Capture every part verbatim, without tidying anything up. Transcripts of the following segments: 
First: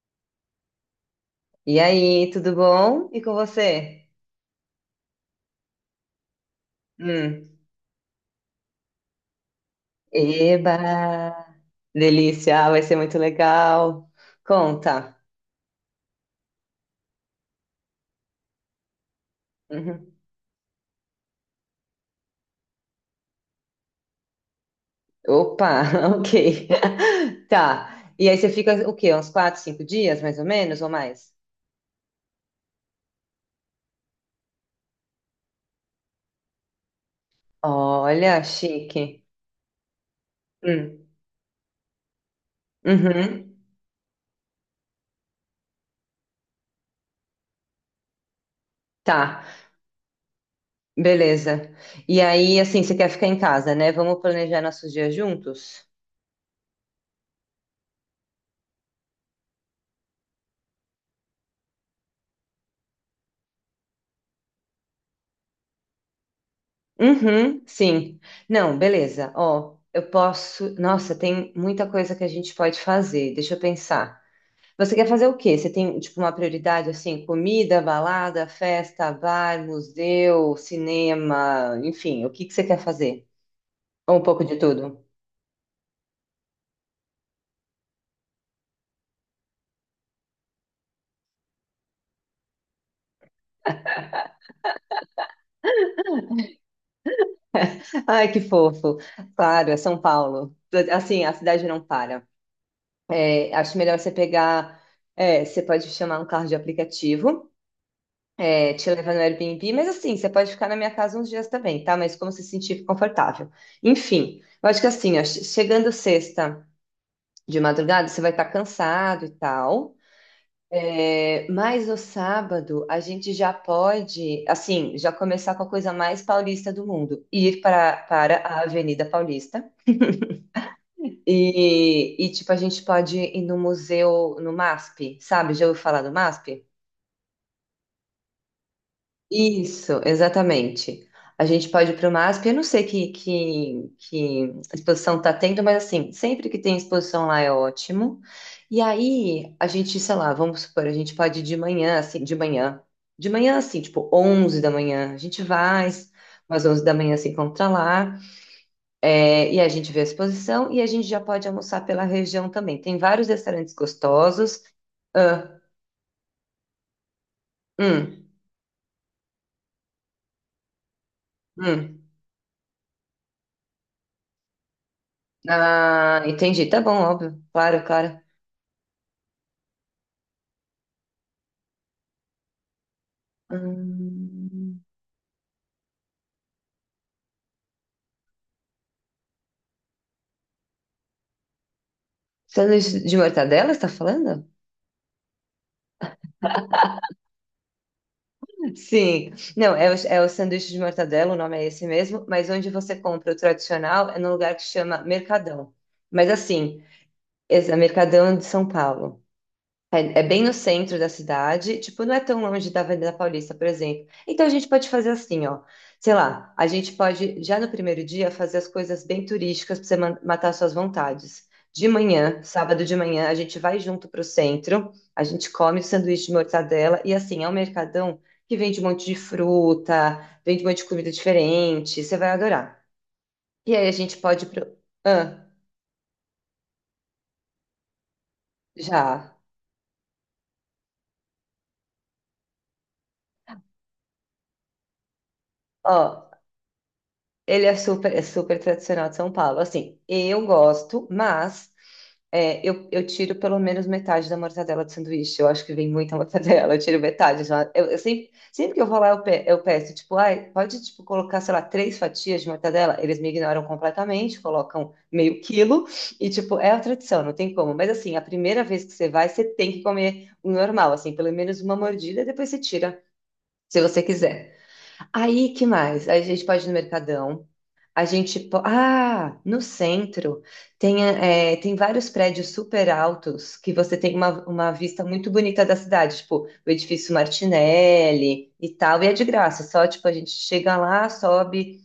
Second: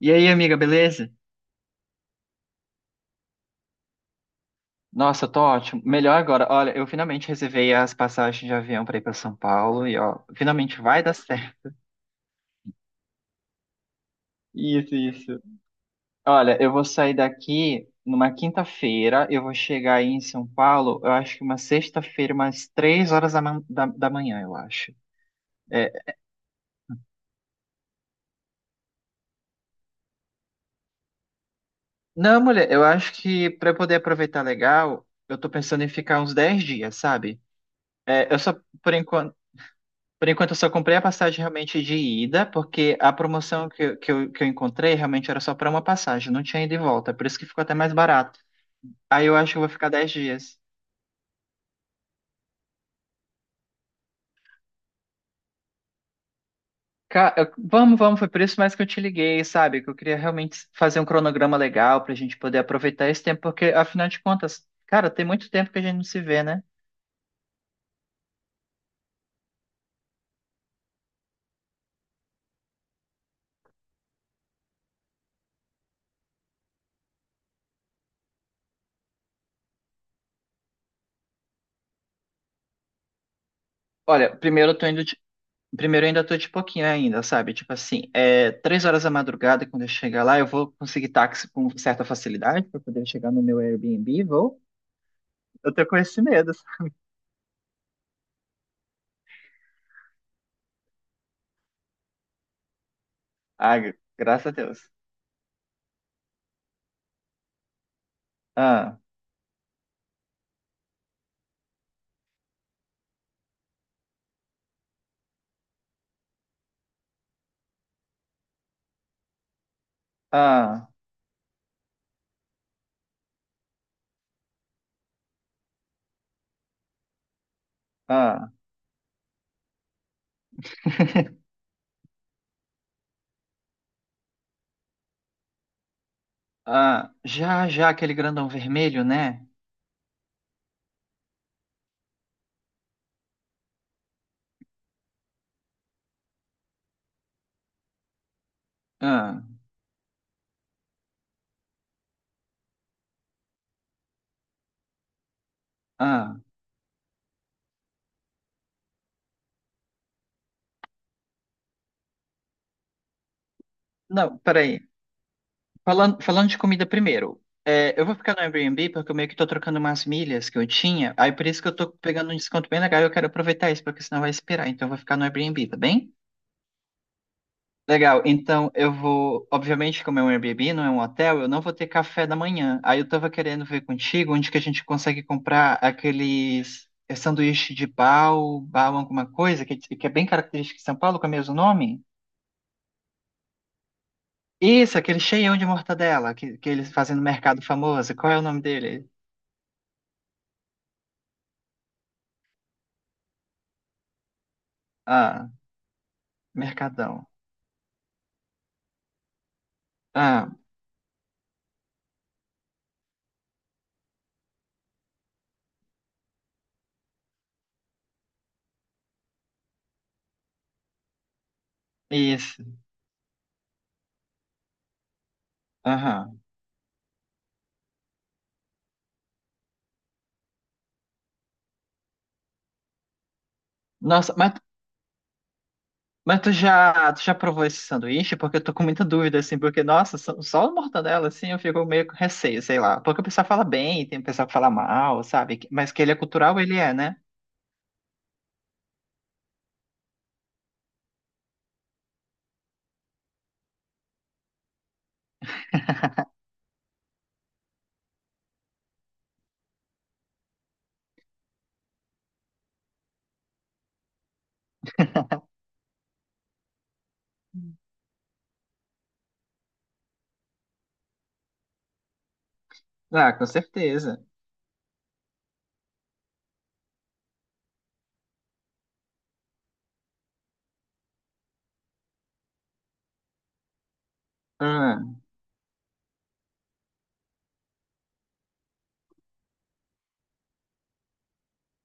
E aí, amiga, beleza? E aí, tudo bom? E com você? Nossa, eu tô ótimo. Melhor agora. Olha, eu finalmente Hum. reservei as passagens de avião pra ir pra São Paulo e ó, finalmente vai dar Eba! certo. Delícia, vai ser muito legal. Isso, Conta. isso. Olha, eu vou sair daqui numa quinta-feira, eu vou chegar aí Uhum. em São Paulo, eu acho que uma sexta-feira, umas três horas da, man- da, da manhã, eu acho. Opa, É. Ok. Tá. E aí você fica o quê? Uns quatro, cinco dias, mais ou menos, ou mais? Não, mulher, eu acho que pra eu poder aproveitar legal, eu tô pensando em ficar uns dez dias, sabe? É, eu Olha, só, por chique. enquanto. Por enquanto, eu só comprei a Hum. passagem realmente de ida, porque a Uhum. promoção que, eu- que, eu, que eu encontrei realmente era só para uma passagem, não tinha ida e volta, por isso que ficou até mais barato. Aí eu Tá, acho que eu vou ficar dez dias. beleza. E aí, assim, você quer ficar em casa, né? Vamos planejar nossos dias juntos? Ca- eu- vamos, vamos, foi por isso mais que eu te liguei, sabe? Que eu queria realmente fazer um cronograma legal para a gente poder aproveitar esse tempo, porque afinal de contas, cara, tem muito tempo que a gente não se vê, né? Uhum, sim. Não, beleza. Ó, eu posso. Nossa, tem muita coisa que a gente pode fazer. Deixa eu pensar. Você quer fazer o quê? Você tem, tipo, uma prioridade assim, comida, balada, festa, bar, museu, cinema, enfim, o que que você quer fazer? Ou um Olha, pouco de primeiro eu tô indo, tudo? Primeiro, eu ainda tô de pouquinho ainda, sabe? Tipo assim, é, três horas da madrugada, quando eu chegar lá, eu vou conseguir táxi com certa facilidade para poder chegar no meu Airbnb, vou. Eu tô com esse medo. Ai, que fofo. Claro, é São Paulo. Assim, a cidade não para. É, acho Ah, gra- melhor você graças a pegar. Deus. É, você pode chamar um carro de aplicativo. É, te Ah, levar no Airbnb, mas assim, você pode ficar na minha casa uns dias também, tá? Mas como se sentir confortável. Enfim, eu acho que assim, ó, che- chegando sexta de madrugada, você vai estar cansado e tal. ah, É, mas no sábado a gente já pode, assim, já começar com a coisa mais paulista do mundo, ir para, para ah, a Avenida Paulista e, e, tipo, a gente pode ir no museu, no MASP, sabe? Já ouviu falar do MASP? ah. Já, já, aquele grandão vermelho, né? Isso, exatamente. A gente pode ir para o MASP, eu não sei que, que, que exposição está tendo, mas assim, sempre que tem exposição lá é ótimo. E Ah, aí, a gente, sei lá, vamos supor, a gente pode ir de manhã, assim, de manhã. De manhã, assim, tipo onze da manhã, a gente vai, ah. umas onze da manhã se encontra lá, é, e a gente vê a exposição, e a gente já pode almoçar pela região também. Tem vários restaurantes Não, gostosos. peraí. Ah, Falando, falando de comida primeiro, é, eu vou hum, ficar no Airbnb porque eu meio que tô trocando umas milhas que eu tinha, aí por isso que eu tô hum. pegando um desconto bem legal e eu quero aproveitar isso, porque senão vai esperar, então eu vou ficar no Airbnb, tá bem? Ah, entendi, tá bom, óbvio, claro, claro. Legal, então eu vou, obviamente, como é um Airbnb, não é um hotel, eu não vou ter café da manhã. Aí eu tava querendo ver contigo onde que a Hum, gente consegue comprar aqueles é, sanduíche de pau, pau alguma coisa, que, que é bem característico de São Paulo, com é o mesmo nome? Sanduíche de mortadela, você tá falando? Isso, aquele cheião de mortadela que, que eles fazem no mercado famoso. Qual é o nome dele? Sim. Não, é o, é o sanduíche de mortadela, o nome é esse mesmo, mas onde você compra o tradicional é num lugar que chama Ah, Mercadão. Mas assim, Mercadão. esse é Mercadão de São Paulo. É, é bem Ah, no centro da cidade, tipo, não é tão longe da Avenida Paulista, por exemplo. Então a gente pode fazer assim, ó. Sei lá, a gente pode já no primeiro dia fazer as coisas bem turísticas para você ma- matar suas vontades. De manhã, isso. sábado de manhã, a gente vai junto para o centro, a gente come sanduíche de Aham. mortadela e assim, é um mercadão que vende um monte de fruta, vende um monte de comida diferente, você vai adorar. E aí a gente Nossa, pode ir mas, pro. Ah, mas tu já, tu já provou esse sanduíche? Porque eu tô com muita já. dúvida, assim, porque, nossa, só, só o mortadela, assim, eu fico meio com receio, sei lá. Porque o pessoal fala bem, tem o pessoal que fala mal, sabe? Mas que ele é Ó, cultural, ele é, né? ele é super, é super tradicional de São Paulo. Assim, eu gosto, mas é, eu, eu tiro pelo menos metade da mortadela do sanduíche. Eu acho que vem muita mortadela, eu tiro metade. Já. Eu, eu sempre, sempre que eu vou lá, eu, pe- eu peço, tipo, ai, pode tipo, colocar, sei lá, três fatias de mortadela? Eles me ignoram completamente, colocam meio quilo. E, tipo, é a tradição, não tem como. Mas, assim, a primeira vez que você vai, você tem que comer o normal, assim, pelo menos uma mordida, depois você tira, Ah, com se você certeza. quiser. Aí, que mais? Aí a gente pode ir no Mercadão. A gente. po- Ah, no centro tem, é, tem vários prédios super altos que você tem uma, uma Ah, vista muito bonita da cidade, tipo o edifício Martinelli e tal, e é de graça, só tipo a gente chega lá, sobe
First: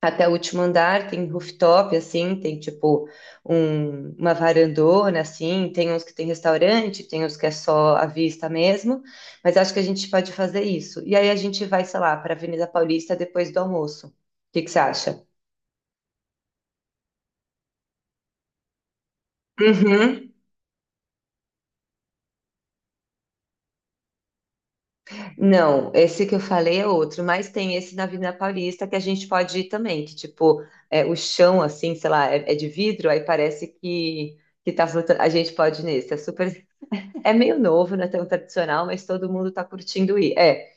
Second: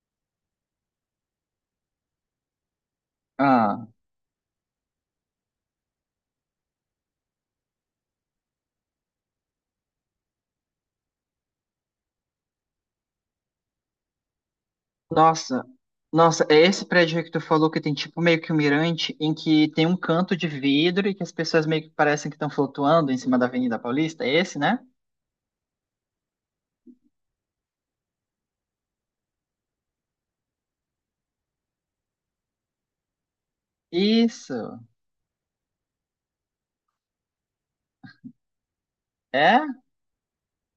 até o último andar, tem rooftop, assim, tem tipo ah. um- uma varandona, assim, tem uns que tem restaurante, tem uns que é só a vista mesmo, mas acho que a gente pode fazer isso. E aí a gente vai, sei lá, para Avenida Paulista depois do almoço. O que que você acha? Nossa, nossa, é esse prédio aí que tu falou que tem tipo meio que um mirante em que tem um Uhum. canto de vidro e que as pessoas meio que parecem que estão flutuando em cima da Avenida Paulista? É esse, né? Não, esse que eu falei é outro, mas tem esse na Avenida Paulista que a gente pode ir também, que tipo, é, o chão assim, sei lá, é, é de vidro, aí parece que, que Isso. tá flutuando. A gente pode ir nesse, é super. É meio novo, não é tão tradicional, mas todo mundo É? tá curtindo ir. É,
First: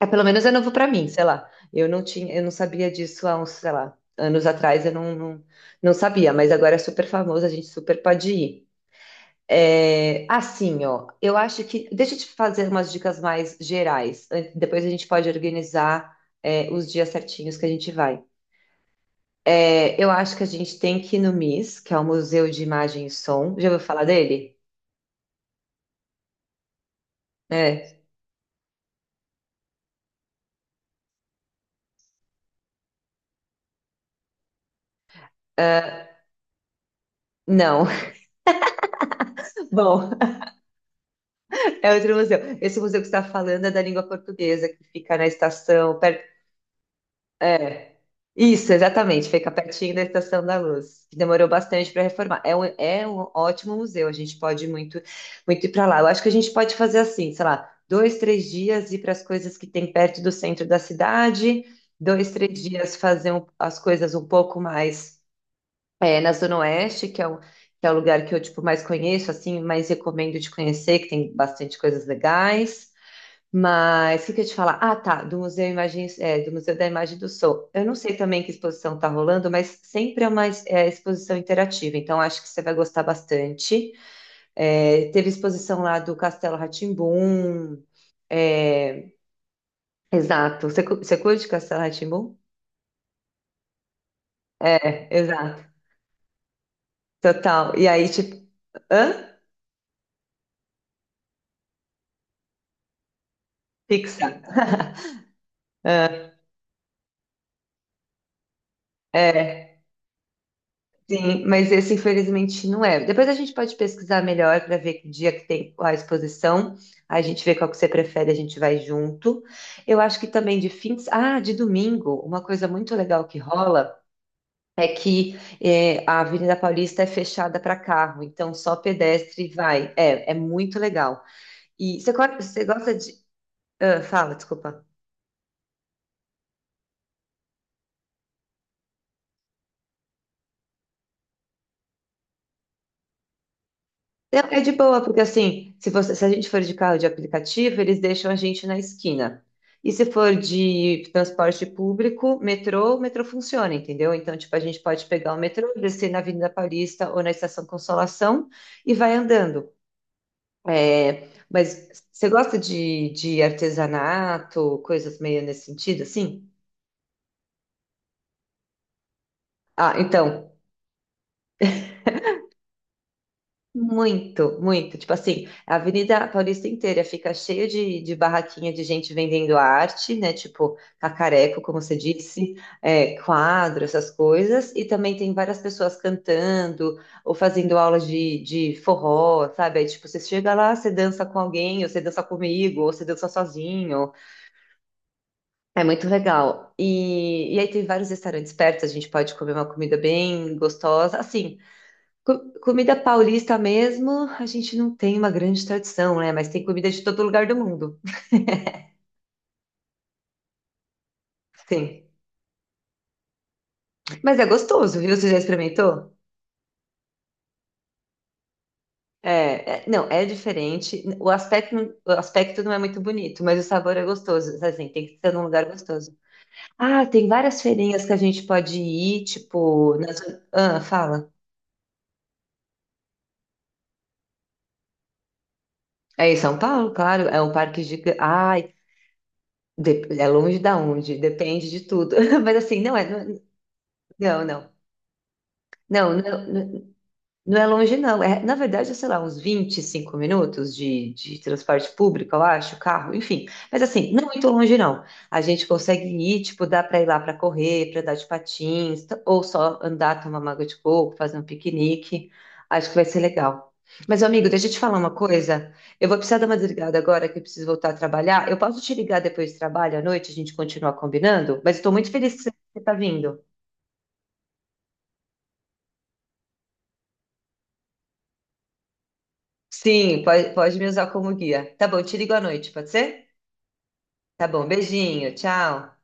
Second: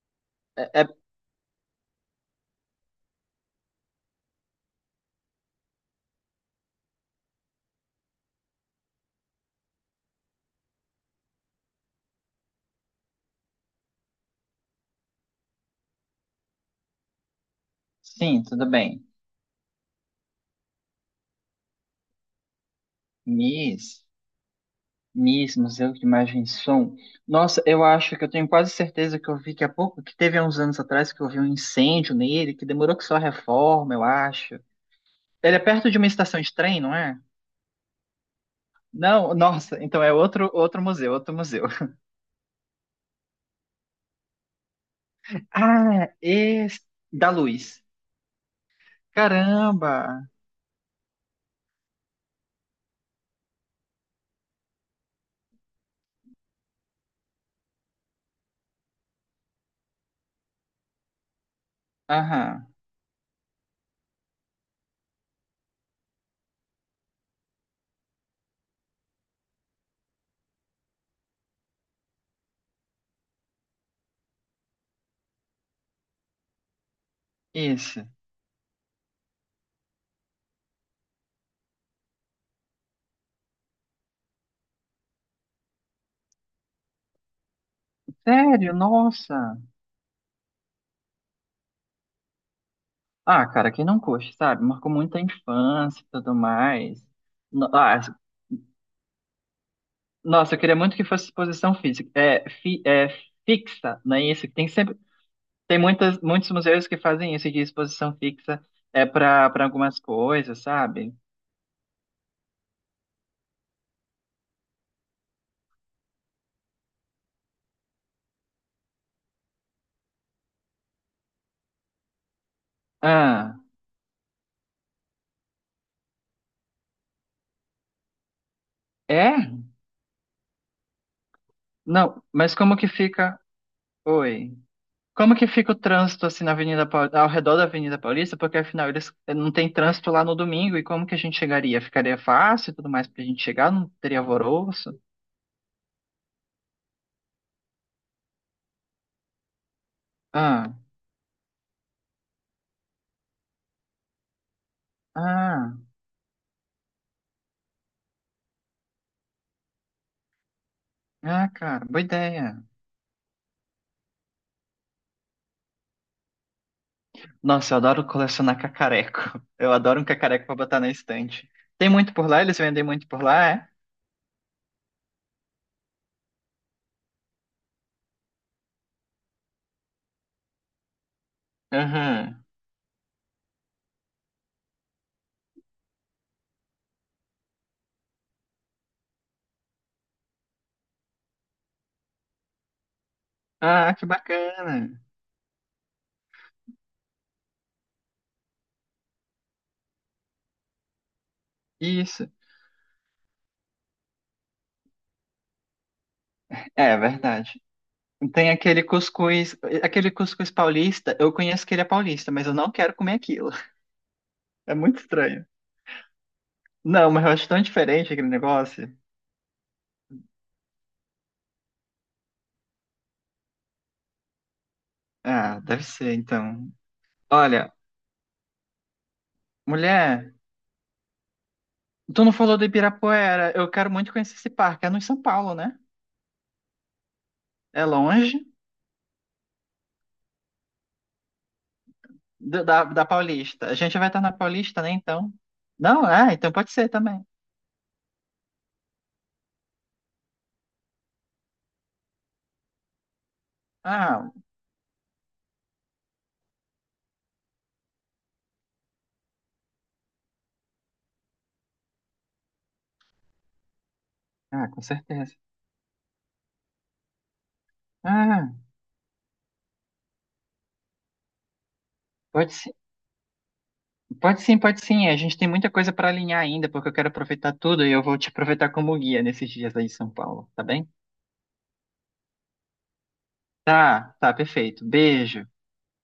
é pelo menos é É, novo pra é- mim, sei lá. Eu não tinha, eu não sabia disso há uns, sei lá, anos atrás, eu não, não, não sabia, mas agora é super famoso, a gente super pode ir. É, assim, ó, eu acho que. Deixa eu te fazer umas dicas mais gerais. An- Depois a gente pode organizar, é, os dias certinhos que a gente vai. sim, tudo bem. É, eu acho que a gente tem que ir no MIS, que é o Museu de Imagem e Som. Já ouviu Miss, falar dele? Miss, Museu de Imagem e Som. Nossa, eu É. acho que eu tenho quase certeza que eu vi que há pouco, que teve há uns anos atrás, que eu vi um incêndio nele, que demorou que só a reforma, eu acho. Ele é perto de uma Ah, estação de trem, não é? não. Não, nossa, então Bom, é outro, outro museu, outro museu. é outro museu. Esse museu que você está falando é da língua portuguesa, que fica na estação, Ah, perto. esse da Luz. É. Isso, exatamente. Fica pertinho Caramba! da Estação da Luz, que demorou bastante para reformar. É um, é um ótimo museu, a gente pode muito, muito ir para lá. Eu acho que a gente pode fazer assim, sei lá, dois, três dias ir para as coisas que tem perto do centro da cidade, dois, três Aham, dias fazer um- as coisas um pouco mais é, na Zona Oeste, que é o, que é o lugar que eu tipo, mais conheço, assim, mais recomendo de conhecer, que tem bastante coisas legais. Mas o que que eu ia te falar? Ah, tá, do Museu Imagem, é, do Museu da Imagem do Som. Eu não esse. sei também que exposição está rolando, mas sempre é uma es- é, exposição interativa, então acho que você vai gostar bastante. É, teve exposição lá do Castelo rá tim Sério, nossa. exato. Você, cu- você curte Castelo rá tim Ah, cara, quem não curte, sabe? Marcou É, muito a exato. infância e tudo mais. No- Total. E Ah, aí, tipo, hã? nossa, eu queria muito que fosse exposição física, é, fi, é fixa, não é Pixar. isso? Tem sempre, tem muitas, muitos museus que fazem isso de exposição fixa é para para É, algumas coisas, sabe? sim, mas esse infelizmente não é. Depois a gente pode pesquisar melhor para ver que dia que tem a exposição. Aí a gente vê qual que você prefere, a gente vai junto. Eu acho que também de fins. Ah, de domingo, uma coisa muito legal que Ah, rola é que eh, a Avenida Paulista é fechada para carro, então só pedestre é? vai. É, é muito legal. E você, Não, co- mas você como que gosta de. fica? Ah, fala, Oi. desculpa. Como que fica o trânsito assim na Avenida Paul- ao redor da Avenida Paulista? Porque afinal eles eh, não tem trânsito lá no domingo e como que a gente chegaria? Ficaria fácil e tudo mais pra gente chegar? Não teria Não, é de alvoroço? boa, porque assim, se você, se a gente for de carro de aplicativo, eles deixam a gente na esquina. E se for Ah, de transporte público, metrô, o metrô funciona, entendeu? Então, tipo, a gente pode pegar o metrô, ah, descer na Avenida Paulista ou na Estação Consolação e vai andando. É, ah, cara, boa mas você gosta ideia. de, de artesanato, coisas meio nesse sentido, assim? Nossa, eu adoro colecionar cacareco. Eu Ah, adoro um cacareco então, pra botar na estante. Tem muito por lá? Eles vendem muito por lá, é? muito, muito. Tipo assim, a Avenida Paulista inteira fica cheia de, de barraquinha de gente vendendo arte, né? Tipo, cacareco, como você Aham. disse, é, quadro, essas coisas. E também tem várias pessoas cantando ou fazendo aulas de, de forró, sabe? Aí, tipo, você chega lá, você dança com alguém, ou você dança comigo, ou você dança Ah, que sozinho. bacana. É muito legal. E, e aí tem vários restaurantes perto, a gente pode comer uma comida bem gostosa. Assim, Isso. Co- Comida paulista mesmo, a gente não tem uma grande tradição, né? Mas tem É, comida é de todo lugar do verdade. mundo. Tem aquele cuscuz, aquele cuscuz paulista. Eu conheço que ele é Sim. paulista, mas eu não quero comer aquilo. Mas é É muito gostoso, viu? Você já estranho. experimentou? Não, mas eu acho tão diferente aquele negócio. É, é- não, é diferente. O aspecto, não- o aspecto não é muito bonito, mas o sabor é gostoso. Assim, tem que ser num Ah, lugar deve ser, gostoso. então. Ah, tem várias Olha, feirinhas que a gente pode ir, tipo, nas. mulher, Ah, fala. tu não falou do Ibirapuera. Eu quero muito conhecer esse parque. É no São Paulo, né? É em São Paulo, claro, é um parque É gigante. longe? Ai, de- é longe da onde, depende de tudo. Mas do- assim, da, não é, da Paulista. A gente vai estar na não, não. Paulista, né? Então. Não, Não, ah, não, então pode não, ser também. não é longe, não. É, na verdade, é, sei lá, uns vinte e cinco minutos de, de transporte público, eu acho, carro, enfim. Mas assim, não é Ah, muito longe, não. A gente consegue ir, tipo, dá para ir lá para correr, para dar de patins, t- ou só andar, tomar uma água de coco, fazer um piquenique. Acho que vai ser legal. Mas, amigo, deixa ah, eu te com falar uma certeza. coisa. Eu vou precisar dar uma desligada agora, que eu preciso voltar a trabalhar. Ah, Eu posso te ligar depois do trabalho à noite, a gente continua combinando? Mas estou muito feliz que você pode sim, está vindo. pode sim, pode sim. A gente tem muita coisa para alinhar ainda, porque eu quero aproveitar tudo e eu vou te aproveitar como guia nesses dias aí em São Sim, Paulo, pode, tá pode me bem? usar como guia. Tá bom, te ligo à noite, pode ser? Tá, tá, Tá bom, perfeito. beijinho, Beijo. tchau.